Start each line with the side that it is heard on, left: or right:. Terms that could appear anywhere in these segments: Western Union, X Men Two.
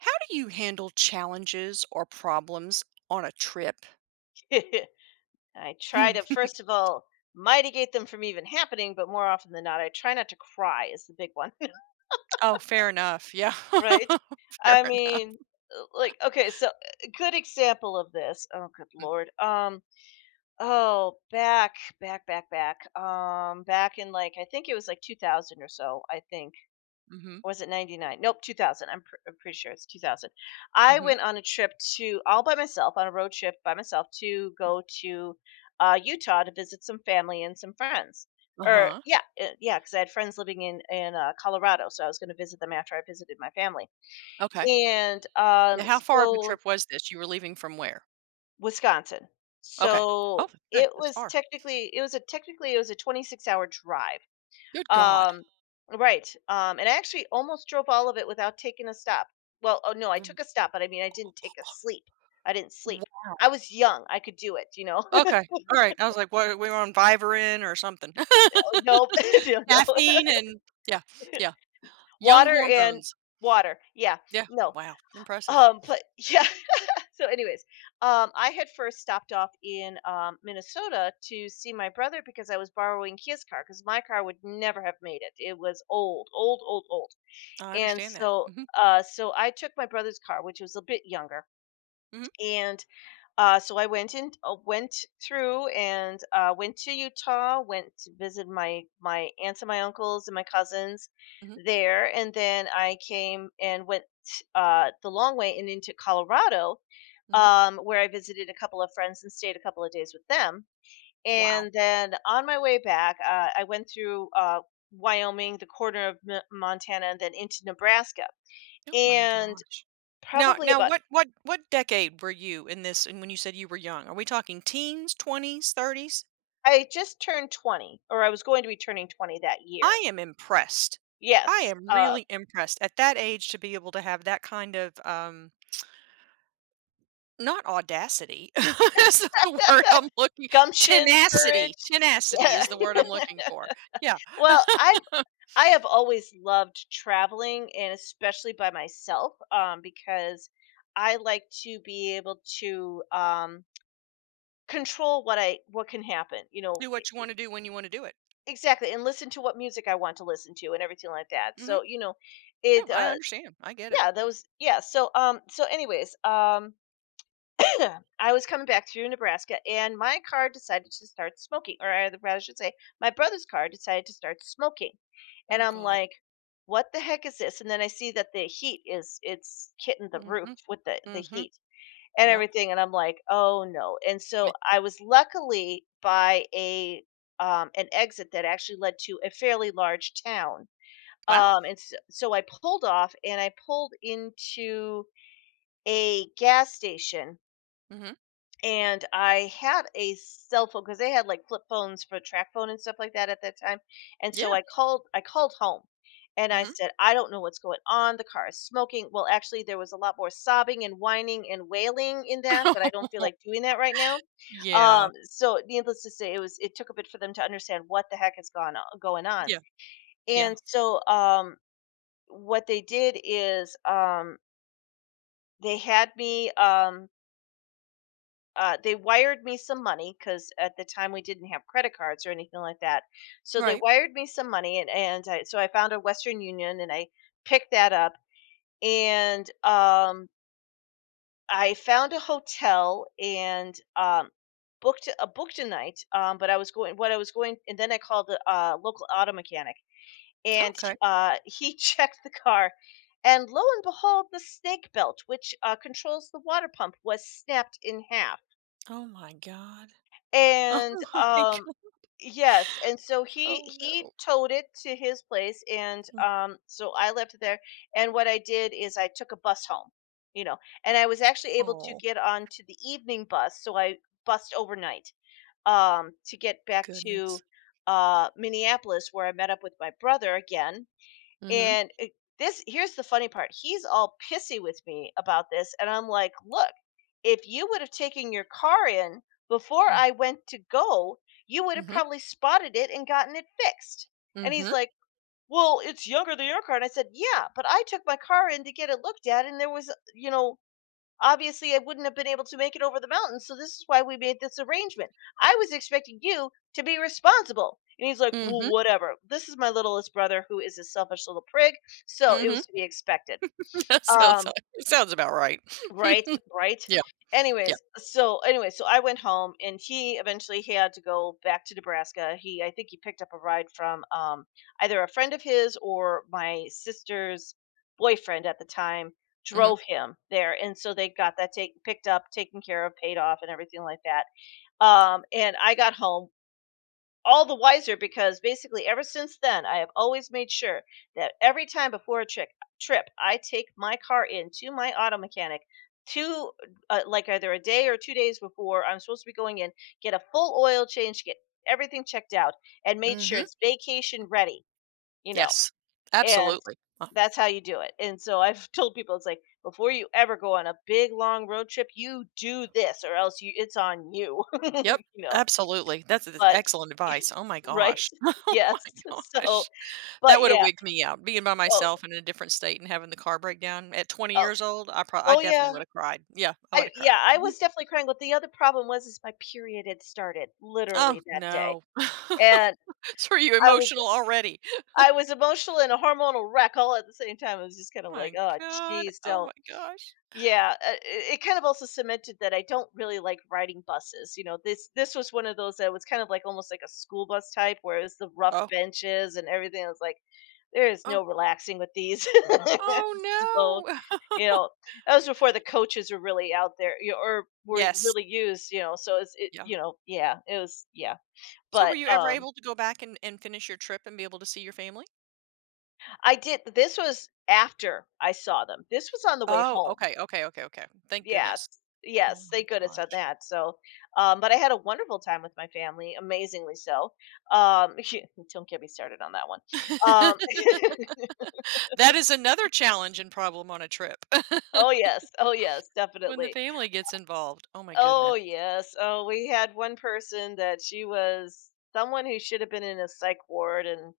right: How do you handle challenges or problems on a trip?
left: I try
right: Hmm,
left: to, first of all, mitigate them from even happening, but more often than not, I try not to cry, is the big one.
right: oh, fair enough. Yeah.
left: Right?
right: Fair
left: I
right: enough.
left: mean, like, okay, so a good example of this. Oh, good
right: Mm.
left: lord. Oh, back in like, I think it was like 2000 or so, I think.
right: Mhm,
left: Or was it '99? Nope, 2000. I'm pretty sure it's 2000. I
right: mhm.
left: went on a trip to all by myself on a road trip by myself to go to Utah to visit some family and some friends. Or
right: Uh-huh.
left: yeah, yeah, because I had friends living in Colorado, so I was going to visit them after I visited my family.
right: Okay.
left: And
right: Now how far of a
left: so
right: trip was this? You were leaving from where?
left: Wisconsin.
right: Okay. Oh,
left: So
right: okay, that's far.
left: it was a 26-hour hour drive
right: Good God.
left: um, right. And I actually almost drove all of it without taking a stop. Well, oh no, I
right: W
left: took a stop, but I mean, I didn't take a sleep. I didn't sleep.
right: Wow.
left: I was young. I could do it, you know.
right: Okay. Alright. I was like, "What, we were on Vivarin or something."
left: Oh, nope. No, no.
right: Caffeine and yeah, yeah. Young
left: Water and
right: hormones.
left: water. Yeah.
right: Yeah.
left: No.
right: Wow. Impressive.
left: But yeah. So, anyways, I had first stopped off in Minnesota to see my brother because I was borrowing his car because my car would never have made it. It was old, old, old, old.
right: I
left: And
right: understand that.
left: so
right: Hmm,
left: so I took my brother's car, which was a bit younger.
right: hmm,
left: And so I went in went through and went to Utah, went to visit my aunts and my uncles and my cousins
right: hmm,
left: there, and then I came and went the long way and into Colorado,
right: hmm.
left: where I visited a couple of friends and stayed a couple of days with them.
right: Wow.
left: And then on my way back, I went through Wyoming, the corner of Montana, and then into Nebraska
right: Oh my
left: and
right: gosh. Now,
left: probably
right: now,
left: about
right: what, what, what decade were you in this? And when you said you were young, are we talking teens, twenties, thirties?
left: I just turned 20, or I was going to be turning 20 that
right: I
left: year.
right: am impressed. I
left: Yes,
right: am really impressed at that age to be able to have that kind of not audacity. That's not the word I'm looking.
left: gumption,
right: Tenacity.
left: courage.
right: Tenacity
left: Yeah.
right: is the word I'm looking for. Yeah.
left: Well, I have always loved traveling and especially by myself, because I like to be able to control what can happen, you know,
right: Do what you want to do when you want to do it.
left: exactly, and listen to what music I want to listen to and everything like that.
right: Hmm.
left: So, you know,
right: No,
left: it
right: I understand. I get it.
left: yeah, that was yeah. So so anyways, I was coming back through Nebraska and my car decided to start smoking, or I rather should say, my brother's car decided to start smoking. And
right: Oh
left: I'm
right: God.
left: like, what the heck is this? And then I see that the heat is, it's hitting the roof
right: Mhm,
left: with the
right: mhm,
left: heat and
right: yep,
left: everything. And I'm like, oh no. And
right: mi
left: so I was luckily by an exit that actually led to a fairly large town.
right: wow,
left: And so I pulled off and I pulled into a gas station,
right: mhm,
left: and I had a cell phone because they had like flip phones for track phone and stuff like that at that time. And so
right: yeah,
left: I called home and I
right: mhm.
left: said, I don't know what's going on. The car is smoking. Well, actually there was a lot more sobbing and whining and wailing in that, but I don't feel like doing that right now.
right: Yeah,
left: So needless to say, it took a bit for them to understand what the heck is going on.
right: yeah, yeah,
left: And so what they did is they had me they wired me some money because at the time we didn't have credit cards or anything like that. So they
right: right,
left: wired me some money, and so I found a Western Union and I picked that up, and I found a hotel and booked a night. But I was going, and then I called the local auto mechanic, and
right: okay.
left: he checked the car. And lo and behold, the snake belt, which controls the water pump, was snapped in half.
right: Oh my god. Oh
left: And,
right: my
left: um
right: God.
left: yes, and so he
right: Oh no.
left: he towed it to his place, and
right: Mm,
left: so I left it there, and what I did is I took a bus home, you know, and I was actually able to
right: oh,
left: get onto the evening bus, so I bussed overnight, to get back
right: goodness.
left: to Minneapolis, where I met up with my brother again.
right: Mhm,
left: And it, this here's the funny part. He's all pissy with me about this, and I'm like, "Look, if you would have taken your car in before
right: mm,
left: I went to go, you would have
right: mhm,
left: probably spotted it and gotten it fixed." And
right: mhm,
left: he's like, "Well, it's younger than your car." And I said, "Yeah, but I took my car in to get it looked at and there was, you know, obviously I wouldn't have been able to make it over the mountain, so this is why we made this arrangement. I was expecting you to be responsible. And he's like, well,
right: mhm,
left: whatever. This is my littlest brother who is a selfish little prig, so it
right: mhm.
left: was to be expected.
right: That sounds
left: Um
right: like it sounds about right.
left: Right, right.
right: Yeah, yeah,
left: Anyways, so I went home, and he eventually he had to go back to Nebraska. He, I think he picked up a ride from either a friend of his, or my sister's boyfriend at the time
right: mhm,
left: drove him there. And so they got that take picked up, taken care of, paid off, and everything like that. And I got home all the wiser, because basically ever since then I have always made sure that every time before a trip trip I take my car in to my auto mechanic to like either a day or 2 days before I'm supposed to be going in, get a full oil change, get everything checked out, and made sure
right: mhm,
left: it's vacation ready, you know,
right: yes,
left: and
right: absolutely.
left: that's how you do it. And so I've told people it's like, before you ever go on a big long road trip, you do this, or else you it's on you.
right: Yep,
left: You know,
right: absolutely, that's,
left: but
right: excellent advice, oh my
left: right?
right: gosh.
left: Yes.
right: Oh my
left: So
right: gosh. That
left: but
right: would have
left: yeah.
right: wigged me out. Being by
left: Oh,
right: myself and in a different state and having the car break down at 20
left: oh,
right: years old, I
left: oh
right: definitely
left: yeah.
right: would have cried. Yeah, I would
left: I
right: have
left: yeah,
right: cried.
left: I
right: Mhm.
left: was definitely crying, but the other problem was is my period had started
right: Oh,
left: literally that day,
right: no.
left: and
right: So are you
left: I was
right: emotional already?
left: I was emotional and a hormonal wreck all at the same time. It was just kinda like,
right: My
left: "Oh,
right: god.
left: jeez."
right: Oh my
left: So
right: gosh.
left: yeah, it, it kind of also cemented that I don't really like riding buses. You know, this was one of those that was kind of like almost like a school bus type, where it's the rough
right: Oh,
left: benches and everything. I was like, there is
right: oh,
left: no relaxing with these. So,
right: oh,
left: you
right: no.
left: know, that was before the coaches were really out there, you know, or were
right: Yes.
left: really used. You know, so it's it.
right: Yeah.
left: You know, yeah, it was yeah.
right: So were
left: But
right: you ever able to go back and finish your trip and be able to see your family?
left: I did. This was after I saw them. This was on the way
right: Oh,
left: home.
right: okay, okay, okay, okay. Thank goodness.
left: Yes,
right: Oh
left: yes,
right: my
left: they could have said
right: gosh.
left: that. So, but I had a wonderful time with my family, amazingly so. Um, don't get me started on that one. Um,
right: That is another challenge and problem on a trip.
left: oh yes, oh yes,
right: When the
left: definitely.
right: family gets involved. Oh my
left: Oh
right: goodness.
left: yes. Oh, we had one person that she was someone who should have been in a psych ward, and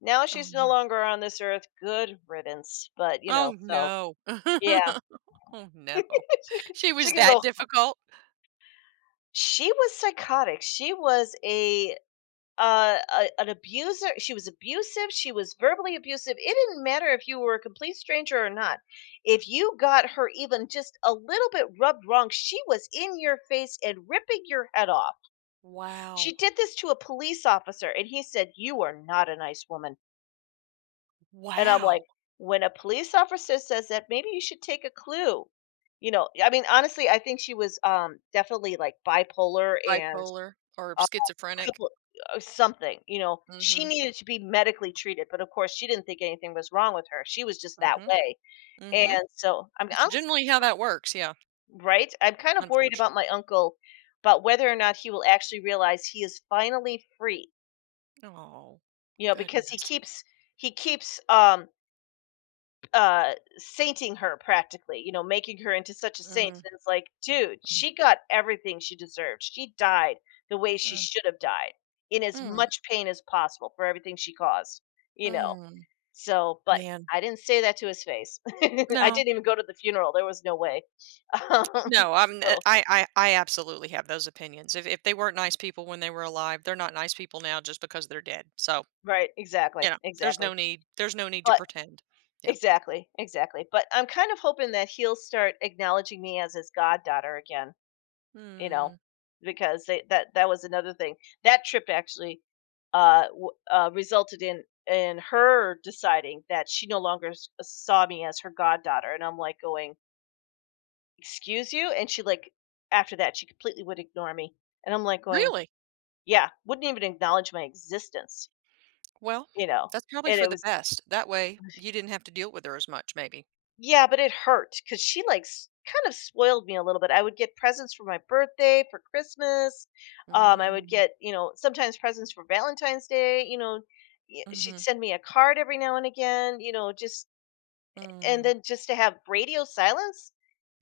left: now
right: Oh
left: she's no
right: no.
left: longer on this earth. Good riddance. But you know,
right: Oh
left: so
right: no.
left: yeah,
right: Oh no. She
left: she
right: was
left: can
right: that
left: go.
right: difficult?
left: She was psychotic. She was a an abuser. She was abusive. She was verbally abusive. It didn't matter if you were a complete stranger or not. If you got her even just a little bit rubbed wrong, she was in your face and ripping your head off.
right: Wow.
left: She did this to a police officer, and he said, you are not a nice woman. And I'm like,
right: Wow.
left: when a police officer says that, maybe you should take a clue. You know, I mean, honestly, I think she was definitely like bipolar and
right: Bipolar or
left: uh, a
right: schizophrenic.
left: couple or something, you know, she
right: Mm.
left: needed to be medically treated, but of course she didn't think anything was wrong with her. She was just
right: Mhm.
left: that
right: Mm. Mhm.
left: way,
right: Mm. Mhm.
left: and so I'm
right: It's
left: honest,
right: generally how that works, yeah,
left: right? I'm kind of worried
right: unfortunately.
left: about my uncle, about whether or not he will actually realize he is finally free,
right: Oh,
left: you know, because he
right: goodness.
left: keeps he keeps, um uh sainting her practically, you know, making her into such a saint.
right: Mm,
left: And it's like, dude, she got everything she deserved. She died the way she
right: mm,
left: should have died, in as
right: mm,
left: much pain as possible, for everything she caused, you know.
right: mm.
left: So but
right: Man.
left: I didn't say that to his face. I
right: No.
left: didn't even go to the funeral. There was no way. um,
right: No, I'm eh,
left: so
right: I absolutely have those opinions. If they weren't nice people when they were alive, they're not nice people now just because they're dead. So
left: right, exactly,
right: you know,
left: exactly
right: there's no need to
left: but
right: pretend. Yeah.
left: exactly exactly but I'm kind of hoping that he'll start acknowledging me as his goddaughter again, you
right: "Hmm,
left: know, because they, that that was another thing. That trip actually, resulted in her deciding that she no longer saw me as her goddaughter. And I'm like going, "Excuse you?" And she, like, after that, she completely would ignore me, and I'm like going,
right: really?
left: "Yeah, wouldn't even acknowledge my existence,"
right: Well,
left: you know.
right: that's probably
left: And
right: for
left: it
right: the
left: was —
right: best. That way, you didn't have to deal with her as much, maybe."
left: yeah, but it hurt because she, like, s kind of spoiled me a little bit. I would get presents for my birthday, for Christmas, I would
right: Mm,
left: get, you know, sometimes presents for Valentine's Day, you know, y she'd
right: mhm,
left: send me a card every now and again, you know, just — and
right: mm.
left: then just to have radio silence?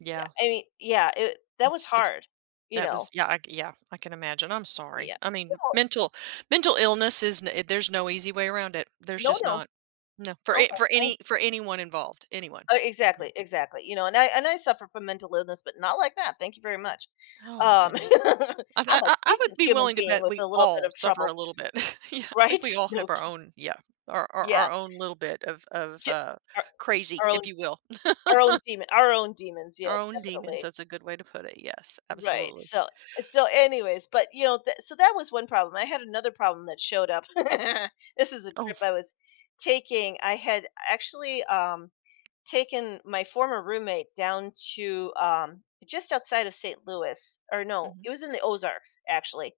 right: Yeah,
left: I mean, yeah, it that
right: it's
left: was
right: just
left: hard, you
right: that was
left: know?
right: yeah, I c yeah, I can imagine. I'm sorry.
left: Yeah.
right: I mean,
left: No,
right: mental illness is there's no easy way around it. There's
left: no,
right: just
left: no.
right: not. No, for
left: No,
right: a for
left: no.
right: any for anyone involved, anyone.
left: Oh, exactly, exactly. You know, and I suffer from mental illness, but not like that. Thank you very much.
right: Oh my
left: Um,
right: goodness. I th
left: I'm a
right: I would
left: decent
right: be
left: human
right: willing to
left: being
right: bet
left: with
right: we
left: a little bit
right: all
left: of
right: suffer a
left: trouble,
right: little bit. Yeah, I think
left: right?
right: we all
left: No,
right: have our own yeah,
left: yeah,
right: our own little bit of
left: yeah. Our,
right: crazy,
left: our
right: if
left: own,
right: you will.
left: our own demon, our own demons.
right: Our
left: Yes,
right: own demons,
left: definitely.
right: that's a good way to put it, yes,
left: Right.
right: absolutely.
left: So, so, anyways, but you know, so that was one problem. I had another problem that showed up. This is a
right: Oh,
left: trip I was taking. I had actually taken my former roommate down to just outside of St. Louis, or no,
right: mhm,
left: it was in the Ozarks actually,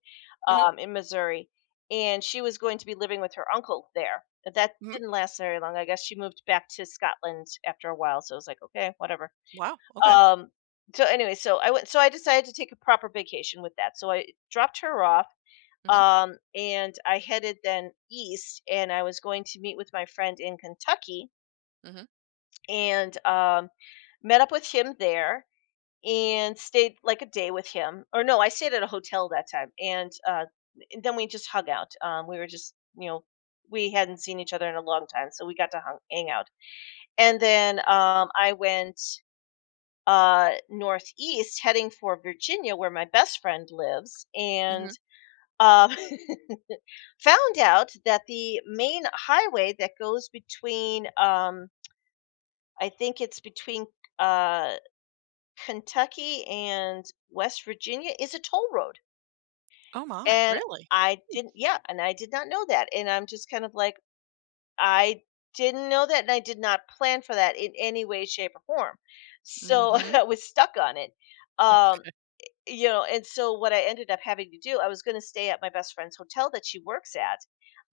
right: mhm,
left: in Missouri, and she was going to be living with her uncle there. But that
right: mhm,
left: didn't last very long. I guess she moved back to Scotland after a while, so I was like, okay, whatever.
right: wow, okay,
left: Um, so anyway, so I went. So I decided to take a proper vacation with that. So I dropped her off.
right: mhm,
left: And I headed then east, and I was going to meet with my friend in Kentucky
right: mhm,
left: and met up with him there and stayed like a day with him. Or no, I stayed at a hotel that time, and then we just hung out. We were just, you know, we hadn't seen each other in a long time, so we got to hang out. And then, I went northeast, heading for Virginia, where my best friend lives. And,
right: mhm.
left: Um, found out that the main highway that goes between, I think it's between uh, Kentucky and West Virginia, is a toll road.
right: Oh my,
left: And
right: really?
left: I didn't yeah, and I did not know that. And I'm just kind of like, I didn't know that, and I did not plan for that in any way, shape, or form. So
right: Mhm,
left: I was stuck on it. Um
right: okay,
left: you know, and so what I ended up having to do, I was going to stay at my best friend's hotel that she works at,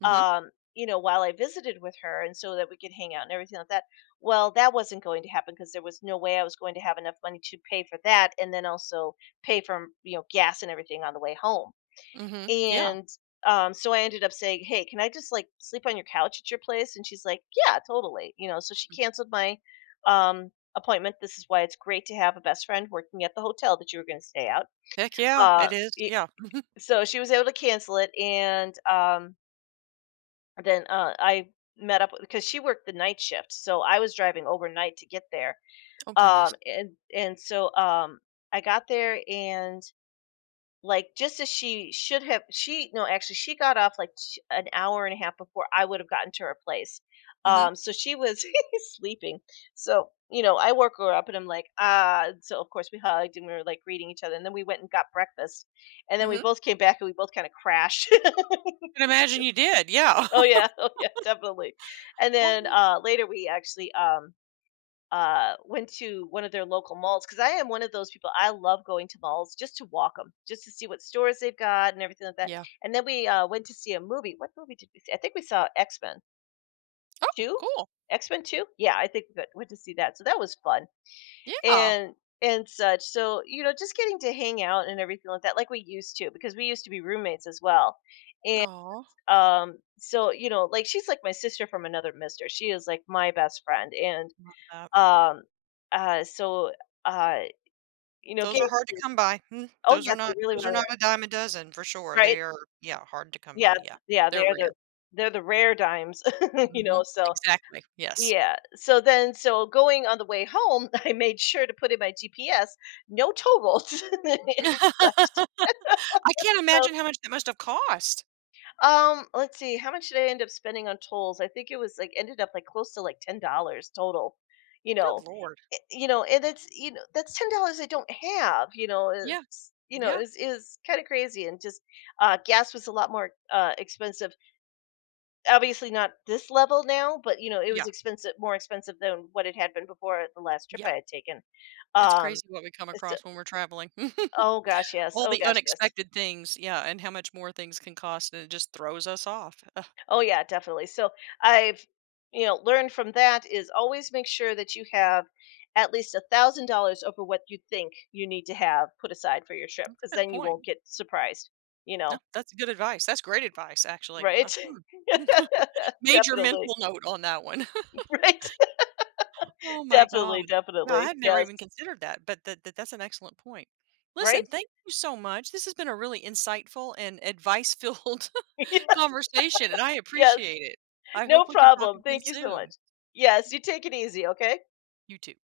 right: mhm,
left: you know, while I visited with her, and so that we could hang out and everything like that. Well, that wasn't going to happen because there was no way I was going to have enough money to pay for that, and then also pay for, you know, gas and everything on the way home.
right: mhm, yeah,
left: And so I ended up saying, "Hey, can I just like sleep on your couch at your place?" And she's like, "Yeah, totally." You know, so she canceled my um, appointment. This is why it's great to have a best friend working at the hotel that you were going to stay out.
right: heck yeah,
left: Uh,
right: it is,
left: y
right: yeah.
left: So she was able to cancel it, and, then, I met up, because she worked the night shift, so I was driving overnight to get there.
right: Oh goodness,
left: And so, I got there and, like, just as she should have she no, actually, she got off, like, sh an hour and a half before I would have gotten to her place.
right: mhm,
left: So she was sleeping. So, you know, I woke her up, and I'm like, "Ah," so, of course, we hugged, and we were, like, greeting each other, and then we went and got breakfast, and then we
right: mhm.
left: both came back, and we both kinda crashed.
right: Can imagine you did, yeah.
left: Oh, yeah. Oh, yeah, definitely. And
right: Oh,
left: then, later we actually, went to one of their local malls, because I am one of those people. I love going to malls just to walk them, just to see what stores they've got and everything like that.
right: yeah.
left: And then we went to see a movie. What movie did we see? I think we saw X Men
right: Oh,
left: Two.
right: cool,
left: X Men Two. Yeah, I think we went to see that. So that was fun,
right: yeah.
left: and and such. So, you know, just getting to hang out and everything like that, like we used to, because we used to be roommates as well. And,
right: Oh,
left: so, you know, like, she's like my sister from another mister. She is like my best friend, and,
right: love that.
left: um, uh, so, uh, you know,
right: Those are
left: getting
right: hard to
left: to —
right: come by. Mm,
left: oh,
right: those
left: yeah,
right: are
left: they
right: not
left: really, really are,
right: a dime a dozen for sure.
left: right?
right: They are, yeah, hard to come
left: Yeah,
right: by, yeah.
left: yeah,
right: They're
left: they're
right: rare.
left: the rare dimes, you
right: Mhm.
left: know. So,
right: Exactly, yes.
left: yeah, so then, so going on the way home, I made sure to put in my GPS, no toll roads and such.
right: I can't
left: So
right: imagine how much that must have cost.
left: Let's see. How much did I end up spending on tolls? I think it was like ended up like close to like $10 total. You
right: Good
left: know,
right: lord.
left: you know, and it's, you know, that's $10 I don't have. You know,
right: Yeah,
left: it's, you know,
right: yeah,
left: is kind of crazy. And just gas was a lot more expensive. Obviously not this level now, but you know, it
right: yeah,
left: was expensive, more expensive than what it had been before the last trip I
right: yeah.
left: had taken.
right: It's
left: Um,
right: crazy what we come
left: it's-
right: across when we're traveling.
left: oh gosh, yes.
right: All
left: Oh
right: the
left: gosh, yes.
right: unexpected things, yeah, and how much more things can cost, and it just throws us off. Ugh,
left: Oh yeah, definitely. So I've, you know, learned from that is always make sure that you have at least $1,000 over what you think you need to have put aside for your trip,
right: that's
left: because
right: a good
left: then you
right: point.
left: won't get surprised. You
right: No,
left: know,
right: that's good advice. That's great advice, actually.
left: right?
right: Hmm. Major mental
left: definitely,
right: note on that one.
left: right?
right: Oh my god.
left: definitely,
right: Yeah, I
left: definitely.
right: had never
left: Yes,
right: even considered that, but that's an excellent point.
left: right?
right: Listen, thank you so much. This has been a really insightful and advice-filled conversation, and I
left: yes,
right: appreciate it. I hope
left: no
right: we can talk
left: problem.
right: again
left: Thank you so
right: soon.
left: much. Yes, you take it easy, okay?
right: You too.